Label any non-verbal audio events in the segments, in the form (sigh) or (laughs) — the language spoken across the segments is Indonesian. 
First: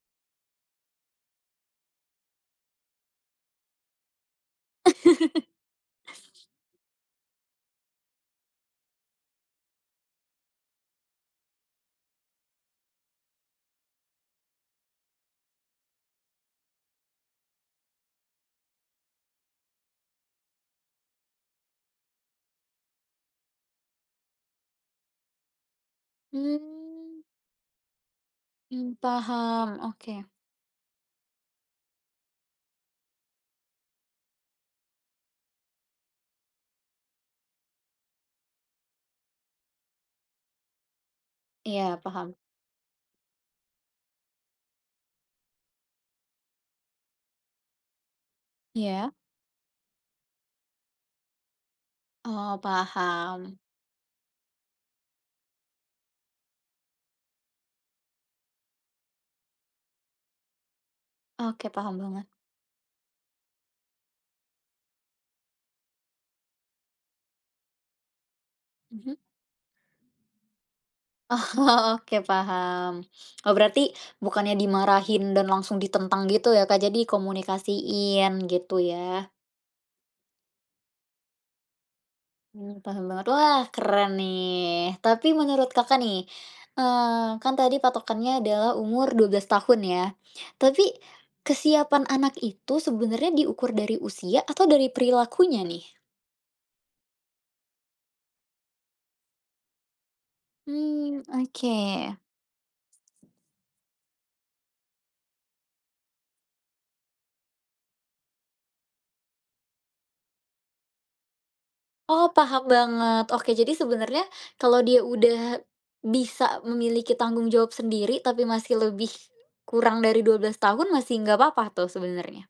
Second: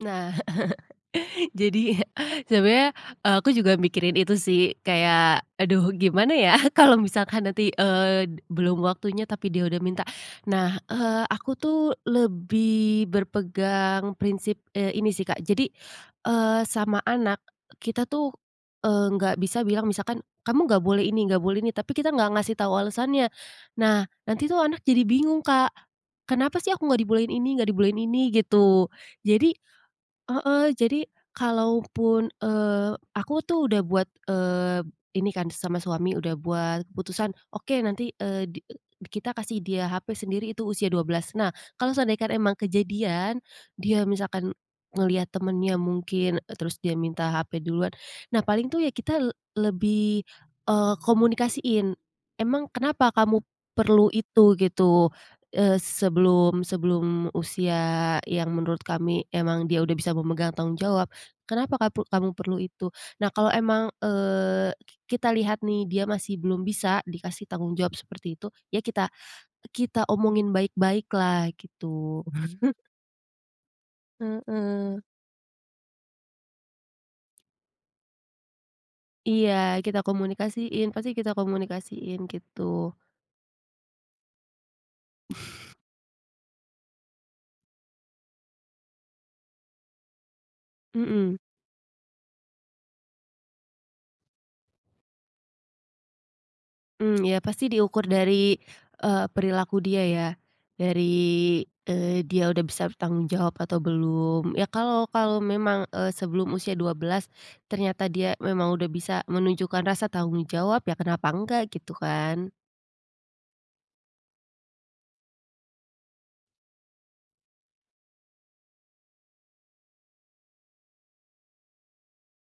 Nah. (laughs) Jadi, (chuckles) sebenarnya aku juga mikirin itu sih, kayak, "Aduh gimana (laughs) ya kalau misalkan nanti, eee, belum waktunya tapi dia udah minta." Nah, eee, aku tuh lebih berpegang prinsip, eee, ini sih, Kak. Jadi, eee, sama anak, kita tuh, eee, enggak bisa bilang misalkan, "Kamu enggak boleh ini, enggak boleh ini," tapi kita enggak ngasih tau alasannya. Nah, nanti tuh anak jadi bingung, Kak. "Kenapa sih aku enggak Mmm. dibolehin ini, enggak dibolehin ini," gitu. Mmm, Jadi paham, oke. heeh, jadi, kalaupun, eee, aku tuh udah buat, eee, ini kan sama suami udah buat keputusan, "Oke nanti, eee, di, e kita kasih dia HP sendiri itu usia 12. Nah, kalau Iya, seandaikan paham. emang kejadian, dia misalkan ngelihat temennya mungkin, terus dia minta HP duluan, nah paling tuh ya Iya. kita lebih komunikasiin. Oh, "Emang kenapa kamu paham. perlu itu?" gitu, eee, sebelum, sebelum usia yang menurut kami emang dia udah bisa memegang tanggung jawab, Oke, "Kenapa paham kapu banget. kamu perlu itu?" Nah, kalau emang, eee, kita lihat nih dia masih belum bisa dikasih tanggung jawab seperti itu, ya kita, Mhm. kita omongin baik-baik lah, Oh, oke gitu. paham. Eee, berarti bukannya Heeh. dimarahin dan langsung ditentang gitu ya, Kak, jadi komunikasiin gitu ya. Iya. Kita komunikasiin, pasti kita komunikasiin Mmm, gitu. paham banget. Wah keren nih. Tapi menurut, Kakak nih, eee, kan tadi patokannya adalah umur 12 tahun ya. Tapi Mhm. kesiapan anak itu, sebenarnya diukur dari usia atau dari perilakunya nih? Mmm, ya, pasti diukur dari, eee, perilaku dia ya. Mmm, Dari, oke. eee, dia udah bisa bertanggung jawab atau belum. Ya kalau, kalau memang, eee, sebelum usia 12, ternyata dia memang udah bisa menunjukkan rasa tanggung jawab, ya kenapa enggak, gitu Oh, kan. paham banget. Oke, jadi sebenarnya, kalau dia udah bisa memiliki tanggung jawab sendiri tapi masih lebih kurang dari 12 tahun masih enggak apa-apa tuh sebenarnya?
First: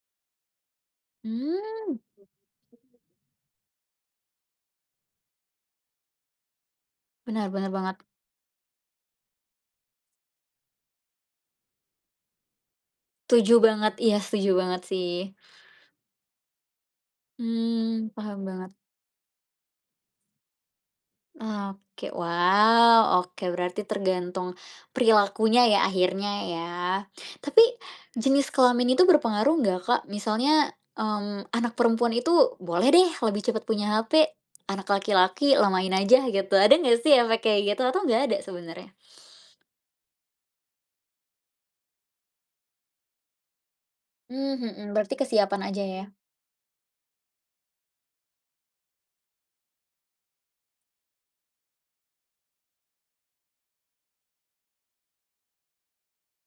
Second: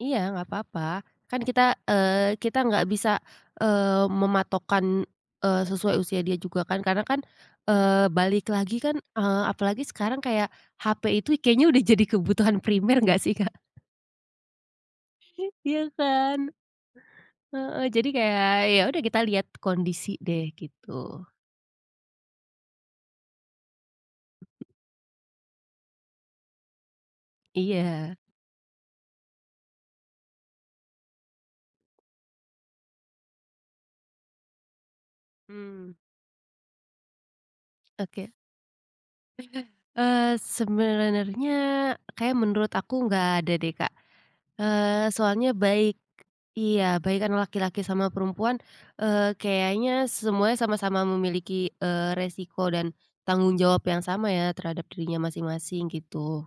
Iya enggak apa-apa. Kan kita, Mmm. eee, kita enggak bisa, eee, mematokkan, eee, sesuai usia dia juga kan. Karena kan, Benar benar banget. eee, balik lagi kan, eee, apalagi sekarang kayak HP itu kayaknya udah jadi kebutuhan primer enggak sih, Kak? Setuju banget. Iya, setuju banget sih. (chuckles) Iya kan. Heeh. Jadi Mmm, paham kayak banget. ya udah kita lihat kondisi deh, gitu. Oke, wow, oke berarti tergantung perilakunya ya akhirnya ya. Tapi, Iya. jenis kelamin itu berpengaruh enggak, Kak? Misalnya, mmm, anak perempuan itu boleh deh lebih cepet punya HP, anak laki-laki, lamain Mmm. aja, gitu. Ada enggak sih efek kayak gitu? Atau enggak Oke. ada sebenarnya? (chuckles) Eee ,sebenernya, kayaknya menurut aku enggak ada deh, Kak. Mmm, mhm. Eee, Berarti soalnya kesiapan aja baik ya? iya baik kan laki-laki sama perempuan, eee, kayaknya semuanya sama-sama memiliki, eee, resiko dan tanggung jawab yang sama ya, terhadap dirinya masing-masing, gitu.